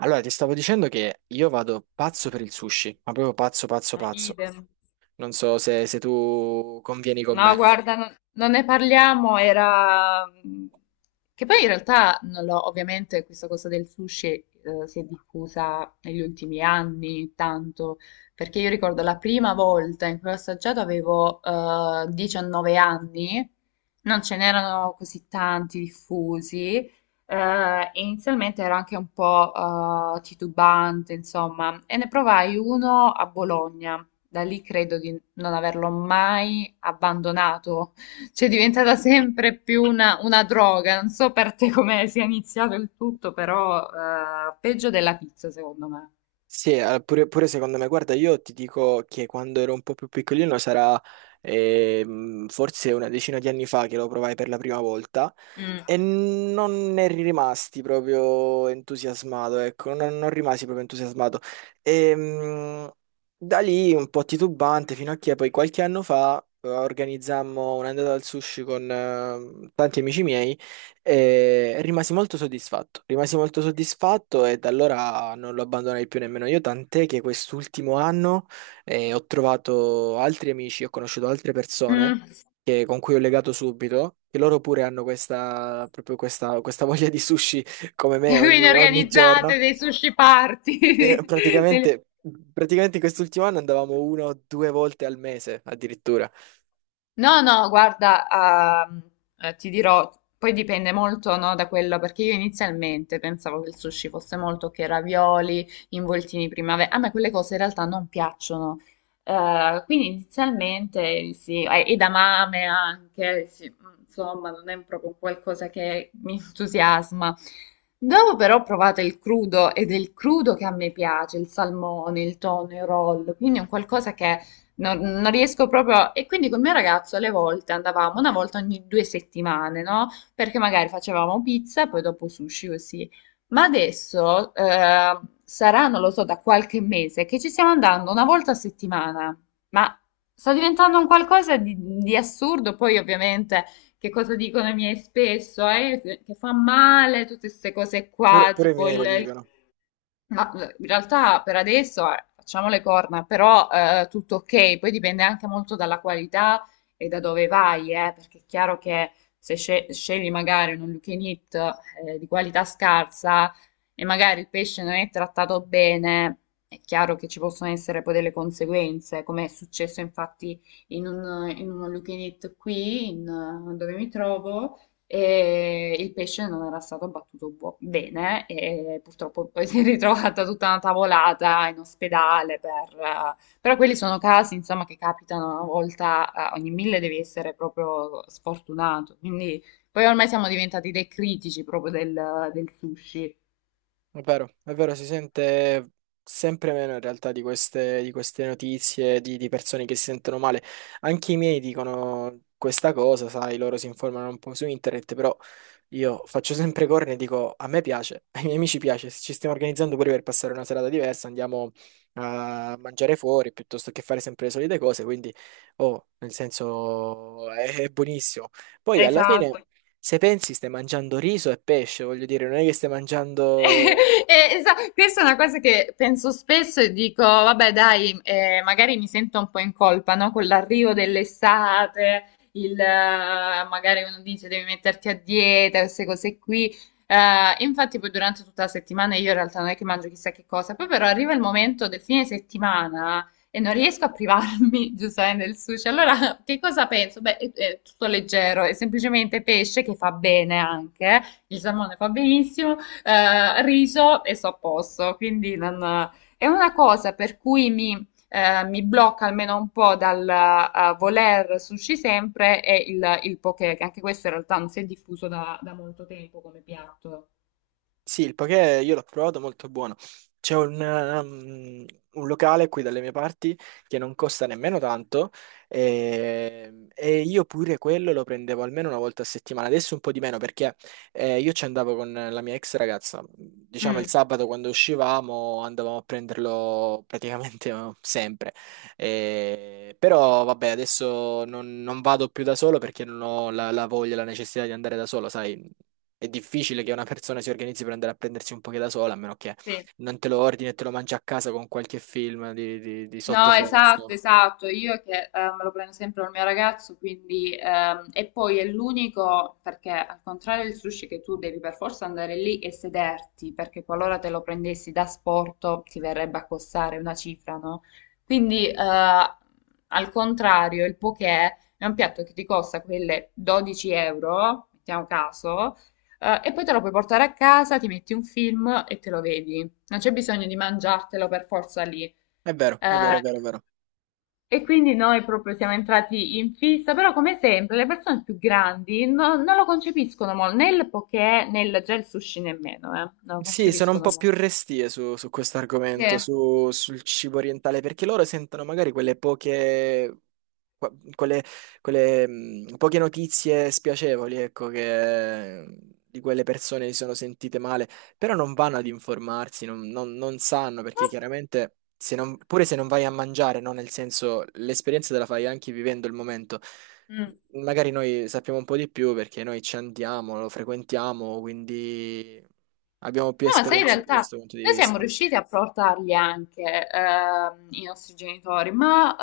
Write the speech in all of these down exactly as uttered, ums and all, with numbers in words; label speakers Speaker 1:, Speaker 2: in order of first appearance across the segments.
Speaker 1: Allora, ti stavo dicendo che io vado pazzo per il sushi, ma proprio pazzo, pazzo,
Speaker 2: Ma
Speaker 1: pazzo.
Speaker 2: idem.
Speaker 1: Non so se, se tu convieni con
Speaker 2: No,
Speaker 1: me.
Speaker 2: guarda, non, non ne parliamo. era... mm, Che poi in realtà non l'ho, ovviamente questa cosa del sushi eh, si è diffusa negli ultimi anni tanto, perché io ricordo la prima volta in cui ho assaggiato avevo eh, diciannove anni, non ce n'erano così tanti diffusi, eh, e inizialmente ero anche un po' eh, titubante, insomma, e ne provai uno a Bologna. Da lì credo di non averlo mai abbandonato, cioè è diventata sempre più una, una droga. Non so per te come sia iniziato il tutto, però eh, peggio della pizza secondo me.
Speaker 1: Sì, eh, pure, pure secondo me, guarda, io ti dico che quando ero un po' più piccolino sarà ehm, forse una decina di anni fa che lo provai per la prima volta
Speaker 2: Mm.
Speaker 1: e non ne rimasti proprio entusiasmato, ecco, non, non rimasi proprio entusiasmato. Ehm, Da lì un po' titubante fino a che poi qualche anno fa eh, organizzammo un'andata al sushi con eh, tanti amici miei. E rimasi molto soddisfatto, rimasi molto soddisfatto e da allora non lo abbandonai più nemmeno io, tant'è che quest'ultimo anno eh, ho trovato altri amici, ho conosciuto altre persone
Speaker 2: Mm.
Speaker 1: che- con cui ho legato subito, che loro pure hanno questa, proprio questa, questa voglia di sushi come me
Speaker 2: Quindi
Speaker 1: ogni, ogni giorno.
Speaker 2: organizzate dei sushi
Speaker 1: Eh,
Speaker 2: party, delle-
Speaker 1: praticamente, praticamente in quest'ultimo anno andavamo una o due volte al mese addirittura,
Speaker 2: No, no, guarda, ah, eh, ti dirò. Poi dipende molto, no, da quello, perché io inizialmente pensavo che il sushi fosse molto che ravioli, involtini primavera. A me quelle cose in realtà non piacciono. Eh, quindi inizialmente sì, e e edamame anche, sì, insomma, non è proprio qualcosa che mi entusiasma. Dopo però provate il crudo, ed è il crudo che a me piace, il salmone, il tonno, il roll, quindi è un qualcosa che. Non, non riesco proprio. E quindi col mio ragazzo alle volte andavamo una volta ogni due settimane, no? Perché magari facevamo pizza, e poi dopo sushi così. Ma adesso eh, sarà, non lo so, da qualche mese che ci stiamo andando una volta a settimana. Ma sta diventando un qualcosa di, di assurdo. Poi, ovviamente, che cosa dicono i miei spesso? Eh, che fa male, tutte queste cose
Speaker 1: pure,
Speaker 2: qua,
Speaker 1: pure i
Speaker 2: tipo
Speaker 1: miei
Speaker 2: il,
Speaker 1: lo
Speaker 2: il
Speaker 1: dicono.
Speaker 2: ma eh, in realtà per adesso eh, facciamo le corna, però eh, tutto ok. Poi dipende anche molto dalla qualità e da dove vai, eh, perché è chiaro che se sce- scegli magari un all you can eat, eh, di qualità scarsa e magari il pesce non è trattato bene, è chiaro che ci possono essere poi delle conseguenze, come è successo infatti in un, in un all you can eat qui, in, eh, dove mi trovo e il pesce non era stato abbattuto buo- bene e purtroppo poi si è ritrovata tutta una tavolata in ospedale per, eh, però quelli sono casi, insomma, che capitano una volta, eh, ogni mille devi essere proprio sfortunato. Quindi poi ormai siamo diventati dei critici proprio del, del sushi.
Speaker 1: È vero, è vero, si sente sempre meno in realtà di queste, di queste notizie di, di persone che si sentono male. Anche i miei dicono questa cosa, sai, loro si informano un po' su internet, però io faccio sempre corna e dico a me piace, ai miei amici piace, se ci stiamo organizzando pure per passare una serata diversa, andiamo a mangiare fuori piuttosto che fare sempre le solite cose, quindi oh, nel senso è, è buonissimo. Poi alla fine.
Speaker 2: Esatto.
Speaker 1: Se pensi stai mangiando riso e pesce, voglio dire, non è che stai mangiando.
Speaker 2: Eh, esa- questa è una cosa che penso spesso e dico, vabbè, dai, eh, magari mi sento un po' in colpa, no? Con l'arrivo dell'estate, il, eh, magari uno dice devi metterti a dieta, queste cose qui. Eh, infatti poi durante tutta la settimana io in realtà non è che mangio chissà che cosa, poi però arriva il momento del fine settimana e non riesco a privarmi, giustamente, del sushi. Allora, che cosa penso? Beh, è, è tutto leggero, è semplicemente pesce che fa bene anche, eh. Il salmone fa benissimo eh, riso e sto a posto. Quindi non- è una cosa per cui mi, eh, mi blocca almeno un po' dal eh, voler sushi sempre è il, il poke, che anche questo in realtà non si è diffuso da, da molto tempo come piatto.
Speaker 1: Sì, il poké io l'ho provato, molto buono. C'è un, um, un locale qui dalle mie parti che non costa nemmeno tanto e, e io pure quello lo prendevo almeno una volta a settimana. Adesso un po' di meno perché eh, io ci andavo con la mia ex ragazza. Diciamo il
Speaker 2: Mm,
Speaker 1: sabato quando uscivamo andavamo a prenderlo praticamente eh, sempre. Eh, però vabbè, adesso non, non vado più da solo perché non ho la, la voglia, la necessità di andare da solo, sai. È difficile che una persona si organizzi per andare a prendersi un poche da sola, a meno che
Speaker 2: sì.
Speaker 1: non te lo ordini e te lo mangi a casa con qualche film di, di- di
Speaker 2: No, esatto,
Speaker 1: sottofondo.
Speaker 2: esatto. Io che eh, me lo prendo sempre col mio ragazzo, quindi ehm, e poi è l'unico perché al contrario del sushi che tu devi per forza andare lì e sederti, perché qualora te lo prendessi da sporto ti verrebbe a costare una cifra, no? Quindi eh, al contrario, il poké è un piatto che ti costa quelle dodici euro, mettiamo caso, eh, e poi te lo puoi portare a casa, ti metti un film e te lo vedi. Non c'è bisogno di mangiartelo per forza lì.
Speaker 1: È vero, è vero, è
Speaker 2: Eh,
Speaker 1: vero, è vero.
Speaker 2: e quindi noi proprio siamo entrati in fissa, però come sempre le persone più grandi no- non lo concepiscono molto, né il poké né il gel sushi nemmeno, eh, non lo
Speaker 1: Sì, sono un
Speaker 2: concepiscono
Speaker 1: po'
Speaker 2: molto.
Speaker 1: più restie su, su questo
Speaker 2: Sì.
Speaker 1: argomento, su- sul cibo orientale, perché loro sentono magari quelle poche qua- quelle, quelle, mh, poche notizie spiacevoli, ecco, che di quelle persone si sono sentite male, però non vanno ad informarsi, non, non- non sanno, perché chiaramente se non- pure se non vai a mangiare, no? Nel senso, l'esperienza te la fai anche vivendo il momento.
Speaker 2: Mm.
Speaker 1: Magari noi sappiamo un po' di più perché noi ci andiamo, lo frequentiamo, quindi abbiamo più
Speaker 2: No, ma sai, in
Speaker 1: esperienza da
Speaker 2: realtà
Speaker 1: questo punto di
Speaker 2: noi siamo
Speaker 1: vista.
Speaker 2: riusciti a portarli anche ehm, i nostri genitori, ma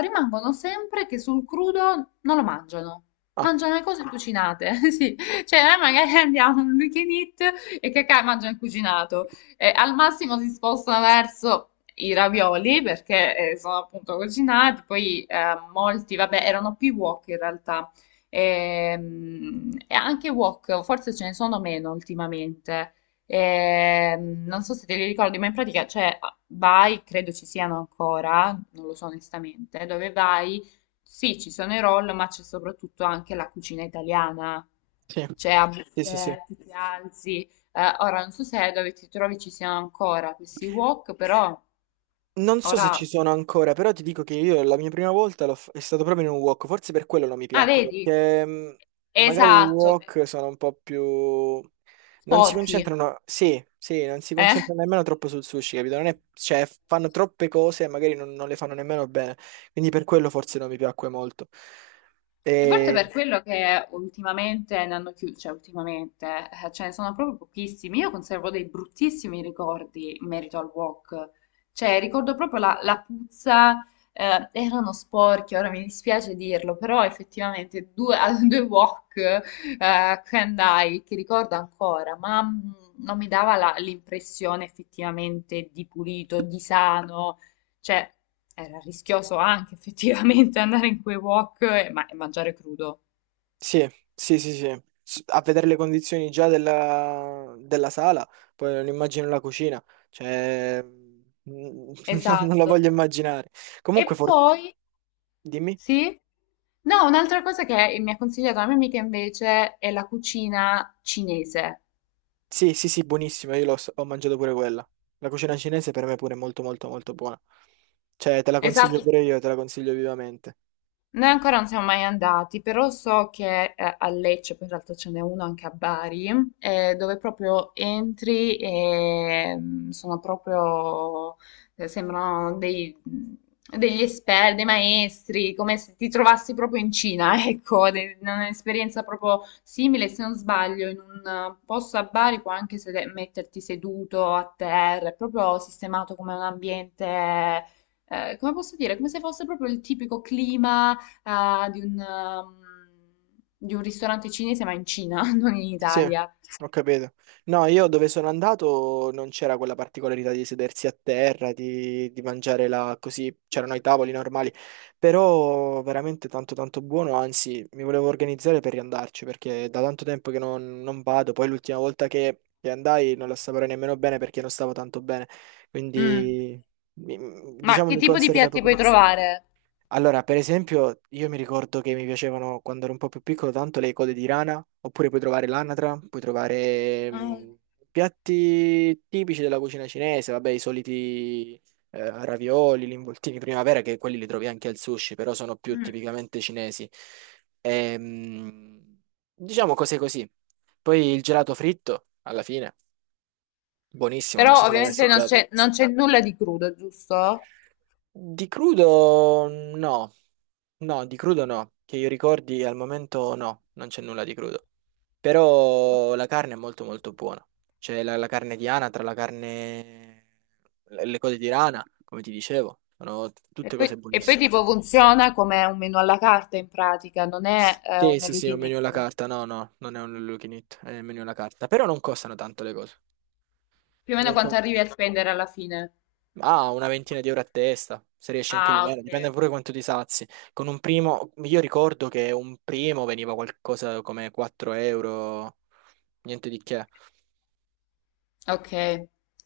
Speaker 2: eh, rimangono sempre che sul crudo non lo mangiano.
Speaker 1: Ah,
Speaker 2: Mangiano le cose cucinate, sì. Cioè, noi magari andiamo in un weekend eat e cacà mangiano il cucinato. E al massimo si spostano verso i ravioli perché eh, sono appunto cucinati. Poi eh, molti, vabbè, erano più wok in realtà. Ehm, E, anche wok, forse ce ne sono meno ultimamente. E, mm, non so se te li ricordi, ma in pratica c'è vai, credo ci siano ancora, non lo so onestamente, dove vai, sì, ci sono i roll, ma c'è soprattutto anche la cucina italiana.
Speaker 1: sì,
Speaker 2: C'è a
Speaker 1: sì, sì, sì.
Speaker 2: buffet, tu ti alzi. Eh, ora non so se dove ti trovi ci siano ancora questi wok, però
Speaker 1: Non so se
Speaker 2: ora.
Speaker 1: ci sono ancora, però ti dico che io la mia prima volta l'ho f- è stato proprio in un wok, forse per quello non mi
Speaker 2: Ah,
Speaker 1: piacque,
Speaker 2: vedi?
Speaker 1: perché mh, magari i
Speaker 2: Esatto,
Speaker 1: wok sono un po' più. Non si
Speaker 2: sporchi.
Speaker 1: concentrano, sì, sì, non si
Speaker 2: Eh?
Speaker 1: concentrano nemmeno troppo sul sushi, capito? Non è- cioè, fanno troppe cose e magari non, non le fanno nemmeno bene, quindi per quello forse non mi piacque molto.
Speaker 2: E forse per
Speaker 1: Ehm,
Speaker 2: quello che ultimamente ne hanno chiuso, cioè ultimamente eh, ce ne sono proprio pochissimi. Io conservo dei bruttissimi ricordi in merito al wok. Cioè, ricordo proprio la, la puzza, eh, erano sporchi, ora mi dispiace dirlo, però effettivamente due, a due wok eh, che andai, che ricordo ancora, ma mm, non mi dava la- l'impressione effettivamente di pulito, di sano. Cioè, era rischioso anche effettivamente andare in quei wok e, ma- e mangiare crudo.
Speaker 1: Sì, sì, sì, sì. S- A vedere le condizioni già della, della sala, poi non immagino la cucina, cioè mm, non, non la
Speaker 2: Esatto.
Speaker 1: voglio immaginare.
Speaker 2: E
Speaker 1: Comunque, for-
Speaker 2: poi,
Speaker 1: dimmi.
Speaker 2: sì? No, un'altra cosa che mi ha consigliato la mia amica invece è la cucina cinese.
Speaker 1: Sì, sì, sì, buonissima, io l'ho s- ho mangiato pure quella. La cucina cinese per me pure è molto, molto, molto buona. Cioè, te la consiglio
Speaker 2: Esatto.
Speaker 1: pure io, te la consiglio vivamente.
Speaker 2: Noi ancora non siamo mai andati, però so che eh, a Lecce, poi in realtà ce n'è uno anche a Bari, eh, dove proprio entri e mm, sono proprio, eh, sembrano dei- mm, degli esperti, dei maestri, come se ti trovassi proprio in Cina, ecco, de- un'esperienza proprio simile, se non sbaglio, in un eh, posto a Bari puoi anche sede- metterti seduto a terra, è proprio sistemato come un ambiente, eh, come posso dire? Come se fosse proprio il tipico clima, ah, di un, um, di un ristorante cinese, ma in Cina, non in
Speaker 1: Sì,
Speaker 2: Italia.
Speaker 1: ho capito. No, io dove sono andato non c'era quella particolarità di sedersi a terra, di, di mangiare là così, c'erano i tavoli normali, però veramente tanto tanto buono, anzi mi volevo organizzare per riandarci perché da tanto tempo che non, non vado, poi l'ultima volta che, che andai non la assaporai nemmeno bene perché non stavo tanto bene,
Speaker 2: Mm.
Speaker 1: quindi mi-
Speaker 2: Ma
Speaker 1: diciamo
Speaker 2: che
Speaker 1: mi
Speaker 2: tipo di
Speaker 1: conserva
Speaker 2: piatti
Speaker 1: poco
Speaker 2: puoi
Speaker 1: poco.
Speaker 2: trovare?
Speaker 1: Allora, per esempio, io mi ricordo che mi piacevano quando ero un po' più piccolo tanto le code di rana, oppure puoi trovare l'anatra, puoi trovare
Speaker 2: Eh,
Speaker 1: mh, piatti tipici della cucina cinese, vabbè, i soliti eh, ravioli, gli involtini di primavera, che quelli li trovi anche al sushi, però sono più
Speaker 2: mm.
Speaker 1: tipicamente cinesi. Ehm, diciamo cose così. Poi il gelato fritto, alla fine, buonissimo, non so
Speaker 2: Però
Speaker 1: se l'hai mai
Speaker 2: ovviamente non
Speaker 1: assaggiato.
Speaker 2: c'è non c'è nulla di crudo, giusto?
Speaker 1: Di crudo no, no, di crudo no, che io ricordi al momento no, non c'è nulla di crudo. Però la carne è molto molto buona. C'è la, la carne di anatra, la carne, le le cose di rana, come ti dicevo, sono
Speaker 2: E
Speaker 1: tutte cose
Speaker 2: poi, e poi
Speaker 1: buonissime.
Speaker 2: tipo funziona come un menù alla carta in pratica, non è eh,
Speaker 1: Sì,
Speaker 2: un
Speaker 1: sì,
Speaker 2: all you
Speaker 1: sì, è un
Speaker 2: can
Speaker 1: menu alla
Speaker 2: eat.
Speaker 1: carta, no, no, non è un all you can eat, è un menu alla carta, però non costano tanto le cose.
Speaker 2: Più o meno quanto arrivi a spendere alla fine.
Speaker 1: Ah, una ventina di euro a testa, se riesci anche di
Speaker 2: Ah, ok,
Speaker 1: meno, dipende
Speaker 2: ok.
Speaker 1: pure quanto ti sazi. Con un primo, io ricordo che un primo veniva qualcosa come quattro euro, niente di che.
Speaker 2: Ok,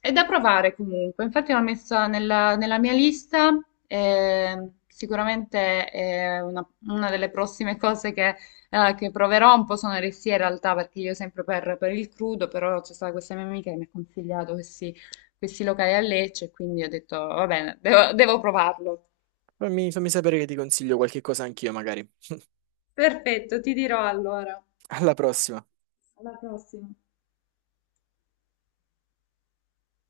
Speaker 2: è da provare comunque. Infatti l'ho messa nella, nella mia lista, eh, sicuramente è una, una delle prossime cose che, eh, che proverò. Un po' sono restia in realtà perché io sempre per, per il crudo, però c'è stata questa mia amica che mi ha consigliato questi, questi locali a Lecce e quindi ho detto va bene, devo devo provarlo.
Speaker 1: Fammi, fammi sapere che ti consiglio qualche cosa anch'io, magari.
Speaker 2: Perfetto, ti dirò allora.
Speaker 1: Alla prossima.
Speaker 2: Alla prossima.